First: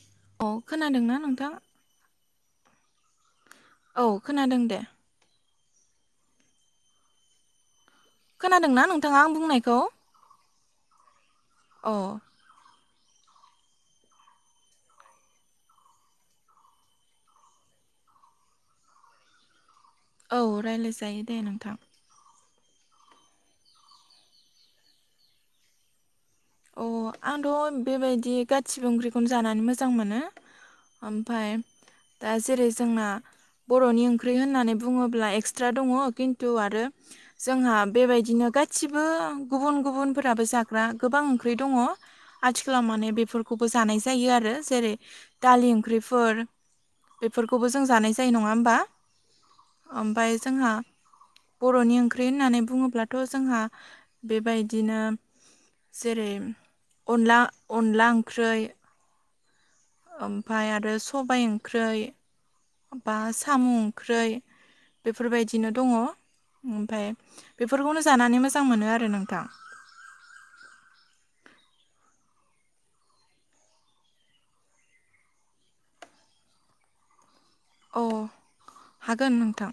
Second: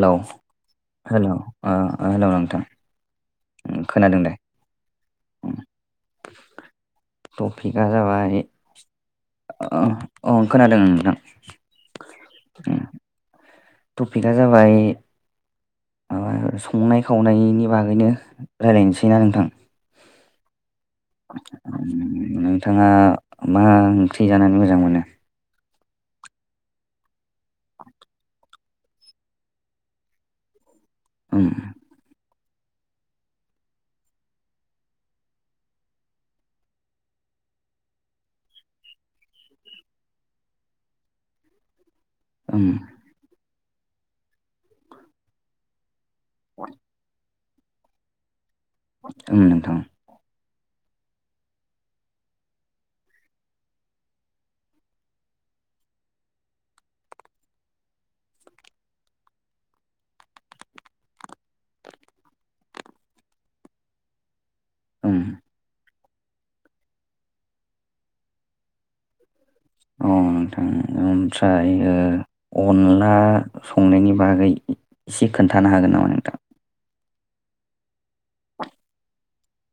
हेल' औ खोनादोंना हेल' ओ नोंथां? हेल' नोंथां। औ खोनादों दे। उम, टपिकआ जाबाय खोनादोंना नोंथाङा आं बुंनायखौ? ओ खोनादों नोंथां। अ उम, टपिकआ जाबाय- ओ संनाय-खावनायनि बागैनो रायजलायनोसैना नोंथां? औ रायज्लायसै। नोंथाङा मा ओंख्रि जानानै मोजां मोनो? अ आंथ' बेबायदि गासिबो ओंख्रिखौनो जानानै मोजां मोनो। उम ओमफाय दा जेरै जोंना बर'नि ओंख्रि होननानै बुङोब्ला एक्सट्रा दङ खिन्थु आरो जोंहा बेबायदिनो गासिबो गुबुन गुबुनफोराबो जाग्रा गोबां ओंख्रि दङ। उम आथिखालाव माने बेफोरखौबो जानाय जायो आरो जेरै दालि ओं- ओंख्रिफोर। बेफोरखौबो जों जानाय जायो। नङा ओ- उम नोंथां जोंहा बर'नि ओंख्रि होननानै बुङोब्लाथ' जोंहा बेबायदिनो जेरै अनला अनदला ओंख्रै‌। ओमफ्राय आरो सबाय ओंख्रै बा साम' ओंख्रै। उम बेफोरबायदिनो दङ। ओमफाय बेफोरखौनो जानानै मोजां मोनो आरो नोंथां‌। अ नोंथां ओमफ्राय ओ अनला संनायनि बागै एसे खोन्थानो हागोन नामा नोंथां अ हागोन नोंथां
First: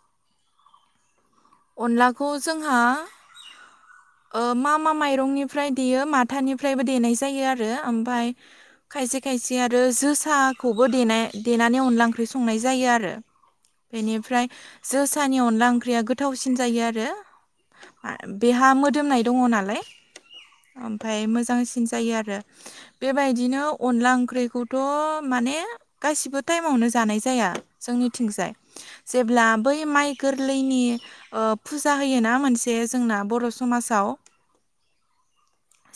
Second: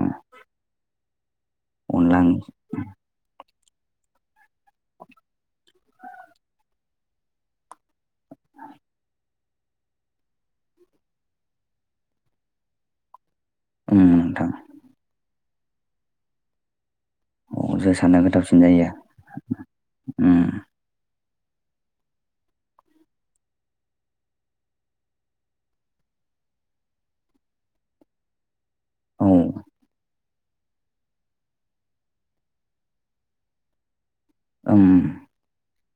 उम, अनला अनलाखौ जोंहा [inaudible] मा मा माइरंनिफ्राय देयो माथानिफ्रायबो देनाय जायो आरो ओमफफ्राय खायसे खायसे खायसे आरो जोसाखौबो द देनानै अनला ओंख्रि संनाय जायो आरो ओं उम नोंथां बेनिफ्राय जोसानि अनला ओंख्रिया गोथावसिन जायो आरो अ जोसाना गोथावसिन बेहा जायो मोदोमनाय दङ नालाय उम ओमफ्राय मो मोजांसिन जायो आरो बेबायदिनो अनला ओंख्रिखौथ' माने गासिबोथ' टाइमावनो जानाय जाया जोंनिथिंजाय औ जेब्ला बै माइ गोरलैनि फुजा होयोना मोनसे जोंना बर' समाजाव ओं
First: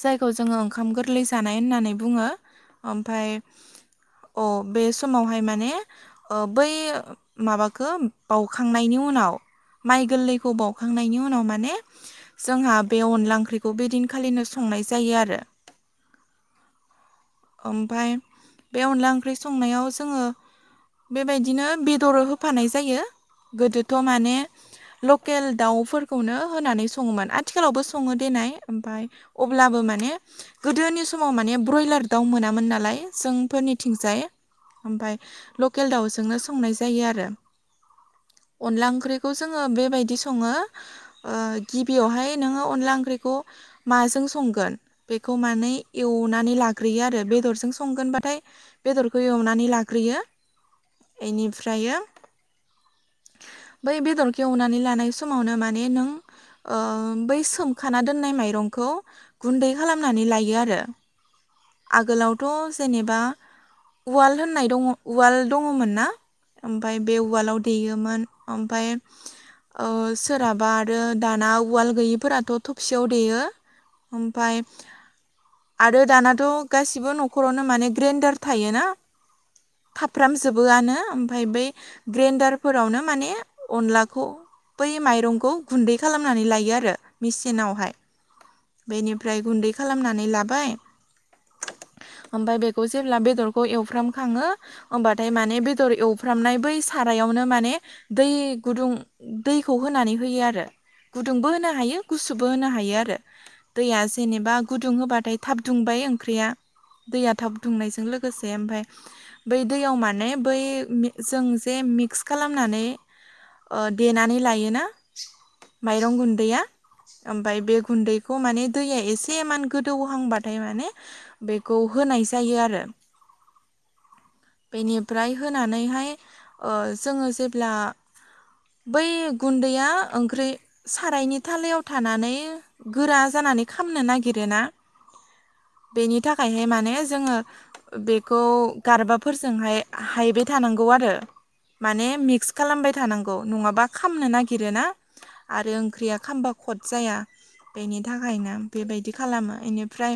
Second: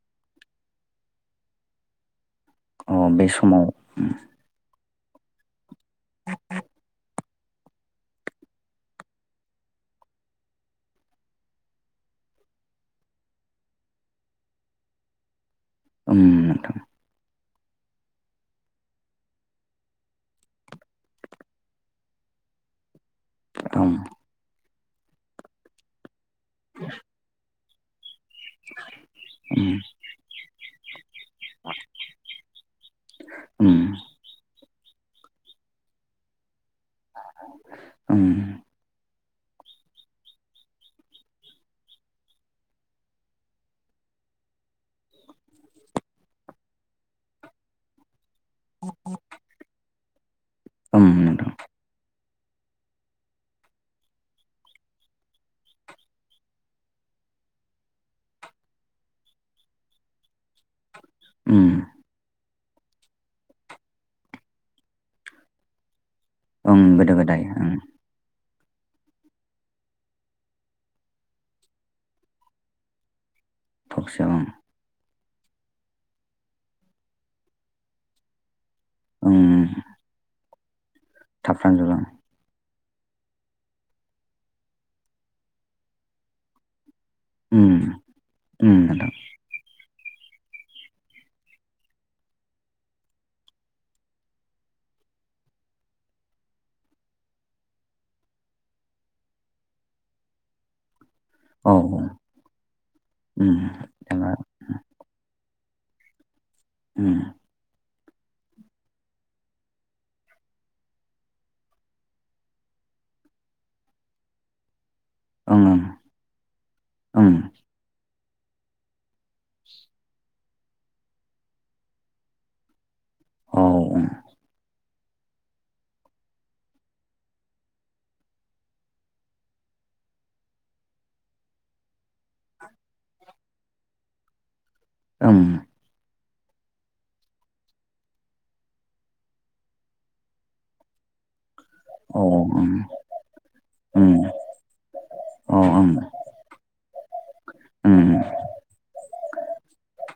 जायखौ जोङो ओंखाम गोरलै जानाय होननानै बुङो अ बे समाव ओमफ्राय समावहाय माने बै माबाखौ बाउखांनायनि उनाव माइ गोरलैखौ बाउखांनायनि उनाव माने जोंहा बे अनला ओंख्रिखौ बे दिनखालिनो संनाय नाय जायो आरो उमथां ओमफाय बे अनला ओंख्रि संनायाव जोङो बेबायदिनो बेदर होफानाय जायो। ओम गोदोथ' माने लकेल दावफोरखौनो होनानै सङोमोन आथिखालावबो स सङो देनाय ओमफ्राय अब्लाबो माने गोदोनि समाव माने ब्रइलार दाउ मोनामोन नालाय ओम जोंफोरनिथिंजाय ओमफाय लकेल दाउजोंनो संनाय जायो आरो ओम अनला ओंख्रि जोङो बेबायदि संङो गिबियावहाय नोङो अनला ओंख्रिखौ माजों संगोन बेखौ माने एवनानै लाग्रोयो आरो बेदरजों संगोनबाथाय बेदरखौ एवनानै लाग्रोयो ओम नोंथां बेनिफ्रायो बै बेदरखौ एवनानै लानाय समावनो माने नों बै सोमखाना दोननाय माइरंखौ गुन्दै खालामनानै लायो आरो। [unintelligible] थ' जेनेबा उवाल होननाय दङ उवाल दङमोन ना ओं ओमफफ्राय गोदो बे गोदाय उवालाव ओं दैयोमोन ओमफ्राय ओ सोरहाबा आरो दाना उवाल गैयिफोराथ' थबसेयाव देयो थबसेयाव ओं ओमफ्राय आरो दानाथ' गासिबो न'खरावनो माने ग्रेन्डार थायो ना [unintelligible] जोबोआनो ओमफफ्राय बै थाफ्रामजोबो आं ग्रेन्डारफोरावनो माने अनलाखौ बै माइरंखौ गुन्दै खालामनानै लायो आरो ओम मेचिनावहाय ओम नोंथां बेनिफ्राय गुन्दै खालामनानै लाबाय [unintelligible] ओमफफ्राय बेखौ जेब्ला बेदरखौ एवफ्राम खाङो होमबाथाय माने बेदर एवफ्रामनाय बै सारायाव यावनो माने दै गुदुं दैखौ होनानै होयो आरो गुदुंबो होनो हायो गुसुबो होनो हायो आरो उ जनोबा गुदुं होबाथाय थाब दुंबाय ओँख्रिया दैया थाबुंनाय ज ओमफ्राय बै दैयाव माने बै जों जे मिक्स खालामनानै देनानै लायोना माइरं गुन्दैया ओमफ्राय बे गुन्दै बेखौ माने दैया एसेमान गोदौहांबाथाय माने बेखौ होनाय जायो आरो औ बेनिफ्राय होनानैहाय ओ जोङो जेब्ला बै गुन्दैया ओंख्रि सारायनि थालायाव थानानै गोरा जानानै खामनो नागिरोना? ओम बेनि थाखायहाय माने जोङो बेखौ गारबाफोरजोंहाय हायबाय थानांगौ आरो आरो माने औ मिक्स ओं खालामबाय थानांगौ नङाबा ओं खामनो नागिरोना औ आरो ओं ओं औ ओंख्रिया खामबा खद जाया ओं बेनि थाखायनो बेबायदि खालामो बेनिफ्राय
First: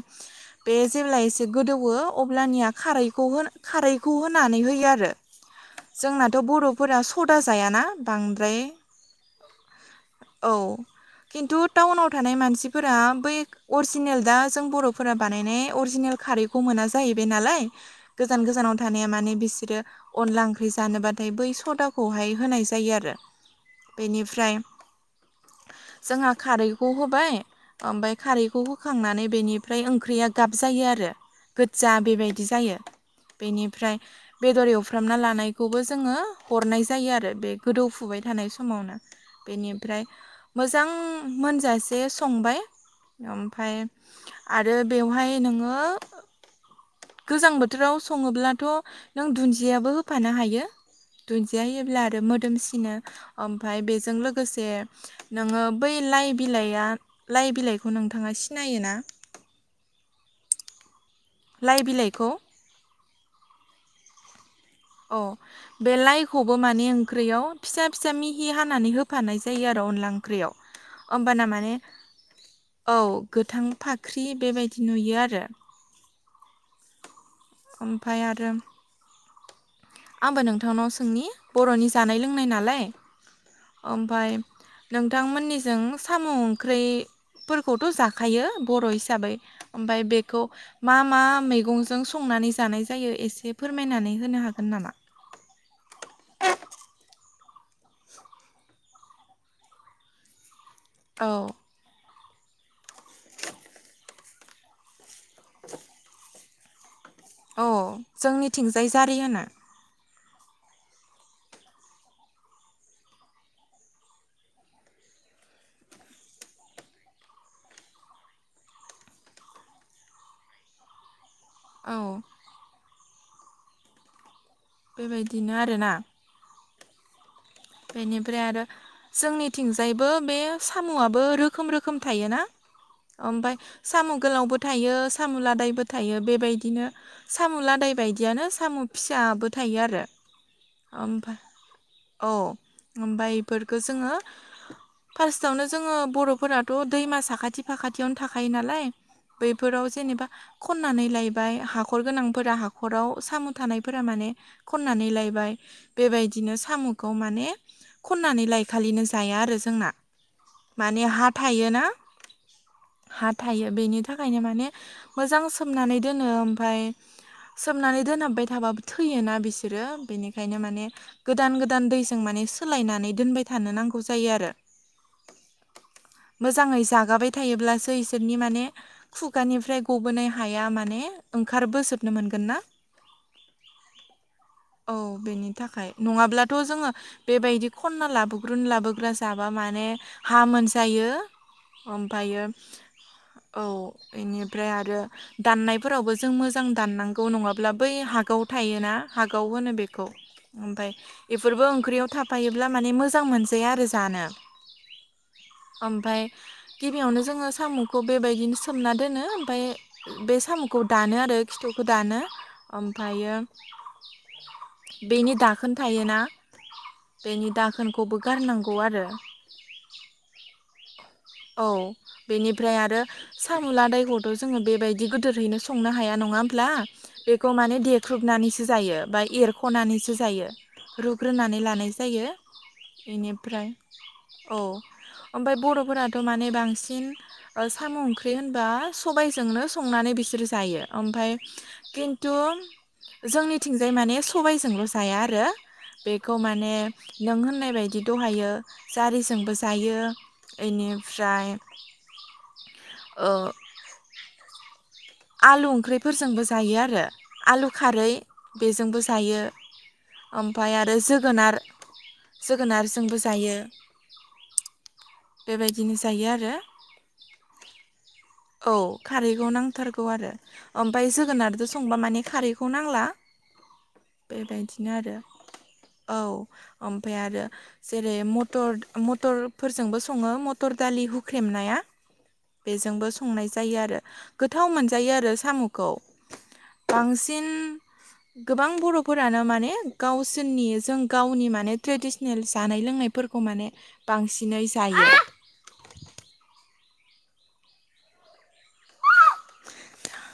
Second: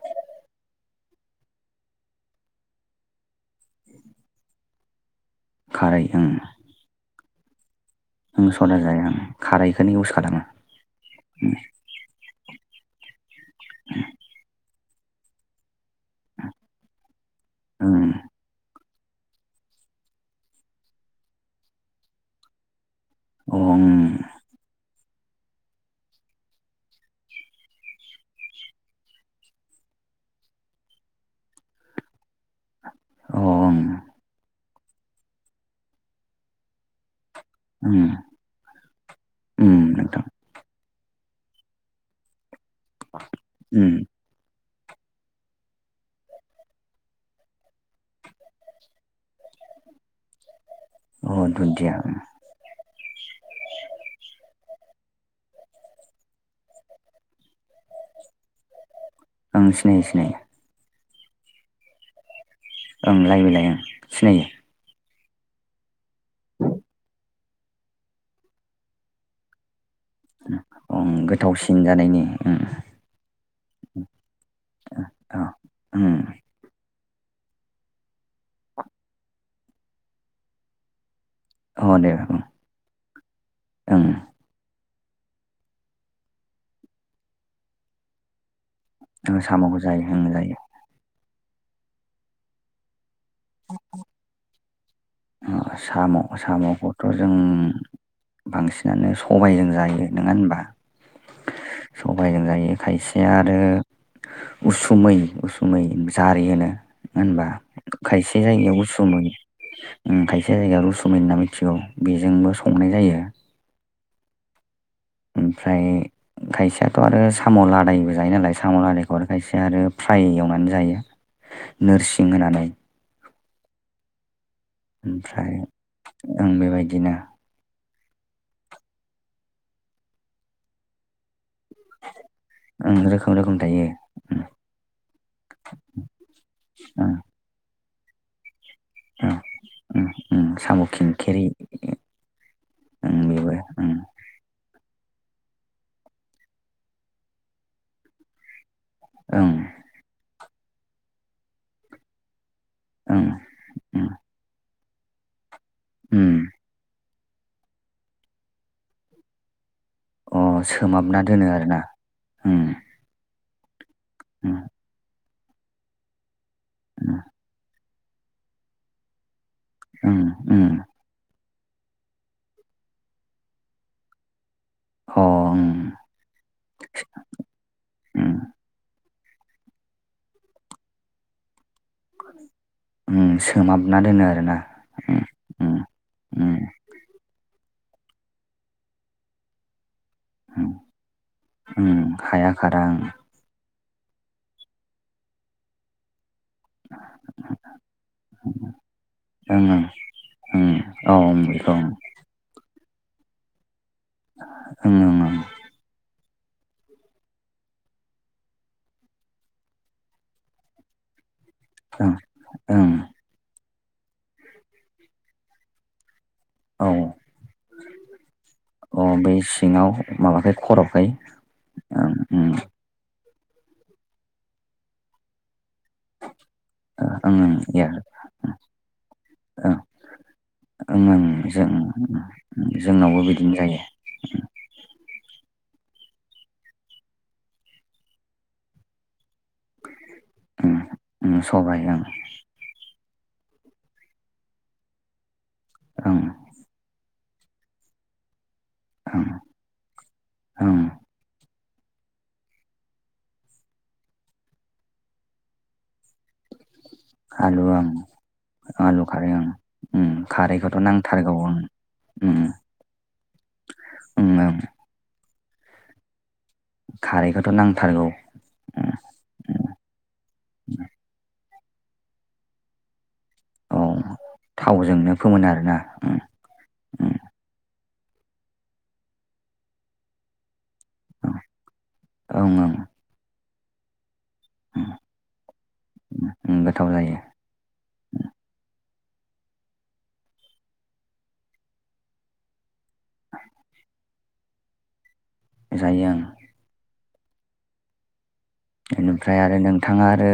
बे जेब्ला एसे गोदौवो अब्लानिया खारखौ होना खारैखौ होनानै होयो आरो खारै ओं जोंनाथ' बर'फोरा सदा जायाना ओं बांद्राय सदा जाया आं खारैखौनो इउस खालामो औ किन्थु टाउनाव थानाय मानसिफोरा बै अरजिनेल दा जों बर' फोरा बानायनाय अरजिनेल खारैखौ मोना जाहैबायनालाय ओं गोजान गोजानाव थानाया माने बिसोरो अनला ओंख्रि जानोबाथाय बै सदाखौहाय होनाय जायो आरो अ ओम बेनिफ्राय जोंहा खारै खौ होबाय ओमफ्राय खारैखौ होखांनानै बेनिफ्राय ओंख्रिया गाब जायो आरो- गोज्जा बेबायदि जायो अ ओं बेनिफ्राय बेदर एवफु फ्रामना लानायखौबो जोङो हरनाय जायो आरो- बे अ ओं ओम गोदौफुबाय थानाय समावनो ओम बेनिफ्राय नोंथां मोजां- मोनजासे संबाय ओमफ्राय ओम आरो बेवहाय नोङो गोजां बोथोराव सङोब्लाथ' नों दुन्दियाबो होफानो हायो। अ दुन्जिया दुन्दिया होयोब्ला ओं आरो मोदोमसिनो ओमफाय बेजों लोगोसे नोङो बै लाइ बिलाइआ लाइ बिलाइखौ नोंथाङा सिनायोना? ओं सिनायो सिनायो लाइ बिलाइखौ- ओं लायबिलाय ओं सिनायो अ बे लाइखौबो माने ओंख्रियाव फिसा फिसा मिहि हानानै होफानाय जायो आरो अनला ओंख्रियाव ओं होमबाना माने गोथावसिन जानायनि ओं औ गोथां फाख्रि बेबायदि नुयो आरो ओम ओमफाय आरो आंबो नोंथांनाव सोंनि बर'नि अ दे जानाय ओं लोंनाय नालाय ओं ओमफाय नोंथांमोननिजों साम' ओंख्रिफोरखौथ' जाखायो- बर' हिसाबै ओं साम'खौ ओमफाय जायो ओं बेखौ जायो मा मा- मैगंजों संनानै जानाय जायो एसे फोरमायनानै होनो हागोन नामा? ओ साम' साम'खौथ' जों- बांसिनानो सबायजों जायो नोङा होनबा? औ सबाइजों जायो खायसेया आरो उसुमै उसुमै जारि होनो नङा होनबा औ खायसे जायगायाव जोंनिथिंजाय गसु जारि मोनो होनो ओम खायसे जायगायाव रुसुमि होनना मिथिगौ बेजोंबो संनाय जायो। ओमफ्राय खायसेयाथ' आरो साम' लादायबो जायो नालाय साम' लादायखौ आरो खायसेया आरो फ्राय एवनानै जायो औ नोरसिं होनानै बेबायदिनो ओमफ्राय आरोना ओं बेबायदिनो बेनिफ्राय आरो जोंनिथिंजायबो बे साम'आबो रो रोखोम रोखोम थायो ना? ओं रोखोम रोखोम ओमफफ्राय थायो साम' गोलावबो थायो साम'लादायबो थायो बेबायदिनो ओं साम'लादाय बेबायदियानो साम' ओं फिसाबो थायो आरो ओं ओं साम' ओमफाय खिंखेरि औव ओं ओमफ्राय बेबो बेफोरखौ ओं जोङो फार्स्टआवनो जोङो बर'फोराथ' दैमा साखाथि फाखाथियावनो थाखायो नालाय ओं बैफोराव जेनेबा खननानै लायबाय हाखर गोनांफोरा हाखर न'खराव ओं साम' थानायफोरा ओं माने खननानै लायबाय उम बेबायदिनो मुगाव माने खननानै लायखालिनो जाया आरो जोंना। अ माने सोमाबना हा दोनो आरोना थायोना उम हा थायो बेनि थाखायनो उम उम माने मोजां सोमनानै दोनो ओमफ्राय उम सोमहाब नानै दोनहाबबाय थाबाबो थैयोना बिसोरो बेनिखायनो माने गोदान गोदान दैजों माने सोलायनानै दोनबाय थानो नांगौ जायो आरो। अ उम मोजाङै जागाबाय थायोब्लासो उम इसोरनि माने- खुगानिफ्राय गबोनाय हाया माने ओंखार ओम सोमाबना दोनो आरो ना। औ बेनि थाखाय नङाब्लाथ' जोङो बेबायदि खनना लाबोग्रोन लाबोग्रा जाबा माने हा उम मोनजायो उम ओमफ्रायो हाया खारा ओं औव। बेनिफ्राय आरो दाननायफोरावबो जों मोजां दाननांगौ नङाब्ला बै हागाव थायोना हागाव ओं होनो ओं बेखौ। ओं ओमफ्राय औ बेफोरबो बेखौ ओं ओंख्रियाव थाफायोब्ला माने मोजां मोनजाया आरो जानो ओं ओमफ्राय गिबियावनो जोङो साम'खौ बेबायदिनो सोमना दोनो ओमफाय बे साम'खौ दानो आरो। खिथुखौ ओं दानो ओं ओमफ्रायो बेनि दाखोन थायोना- औ बेनि दाखोनखौबो गारनांगौ आरो अ बै सिङाव माबाखै खर'खै। औव ओं ओं बेनिफ्राय आरो साम'लादायखौथ' जोङो बेबायदि गोदोरहैनो सं संनो हाया नङा होमब्ला ओं बेखौ ओं माने एयार देख्रुबनानैसो जायो बा ओं एरख'नानैसो जायो ओं ओं रुग्रोनानै जों लानाय जायो जोंनावबो बिदिनो बेनिफ्राय जायो औव ओमफ्राय बर' फोराथ' माने बांसिन ओ साम'ओंख्रि होनबा सबाइजो जोंनो संनानै बिसोरो ओं जायो ओमफ्राय ओं सबाय ओं खिन्थु- जोंनिथिंजाय माने सबायजोंल' जाया आरो ओं बेखौ माने नों होननाय बायदि दहायो ओं जारिजोंबो जायो ओं बेनिफ्राय ओ। आलु ओंख्रिफोरजोंबो जायो आरो आलु खारै बेजोंबो आलु खारै जायो। ओं उम ओमफ्राय खारैखौथ' आरो नांथारगौ जोगोनार ओं उम जोगोनारजोंबो जायो उम ओं बेबायदिनो जायो आरो। खारैखौथ' नांथारगौ औव ओम खारैखौ नां नांगौ आरो ओमफ्राय जोगोनारजों संबा माने खारैखौ नांला। औ बेबायदिनो थावजोंनो आरो फोमोनो आरोना ओम औव ओमफ्राय ओम आरो जेरै मटर मटरफोरजोंबो सङो म टर दालि हुख्रेमनाया ओं ओं बेजोंबो संनाय जायो आरो। गोथाव ओं मोनजायो आरो साम'खौ ओं गोथाव जायो बांसिन गोबां बर' फोरानो माने गावसोरनि जों गावनि माने ट्रेडिसनेल जानाय लोंनायफोरखौ माने बांसिनै जायो। जायो आं। बेनिफ्राय आरो नोंथाङा आरो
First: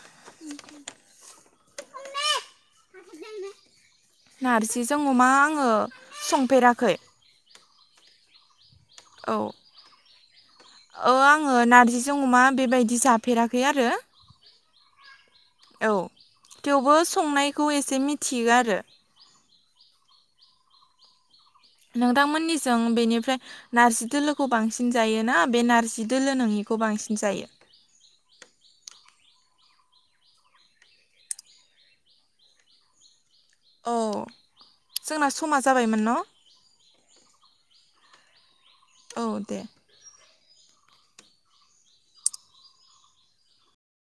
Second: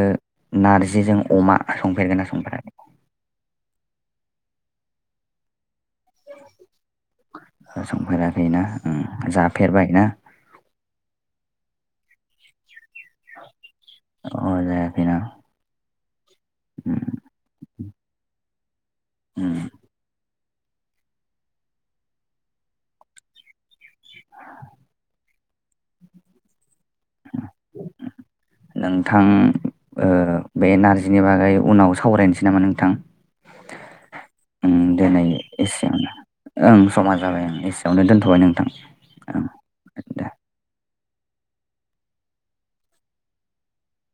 नारजिजों अमा संफेरगोन ना संफेराखै। नारजिजों अमा आङो संफेराखै। [unintelligible] ना जाफेरबाय ना। औव आङो नारजिजों अमा बेबायदि जाफेराखै आरो। बेना- औ थेवबो संनायखौ एसे मिथियो आरो। उम नोंथांमोननिजों बेनिफ्राय नारजि दोलोखौ बांसिन जायोना? बे नारजि दोलो नङिखौ बांसिन जायो? नोंथां ओ बे नारजिनि बागै उनाव सावरायनोसै नामा नोंथां? औ ओम दोनै जोंना समा जाबायमोन एसेयावनो न' ओं समा जाबाय आं एसेयावनो दोनथ' औ दे।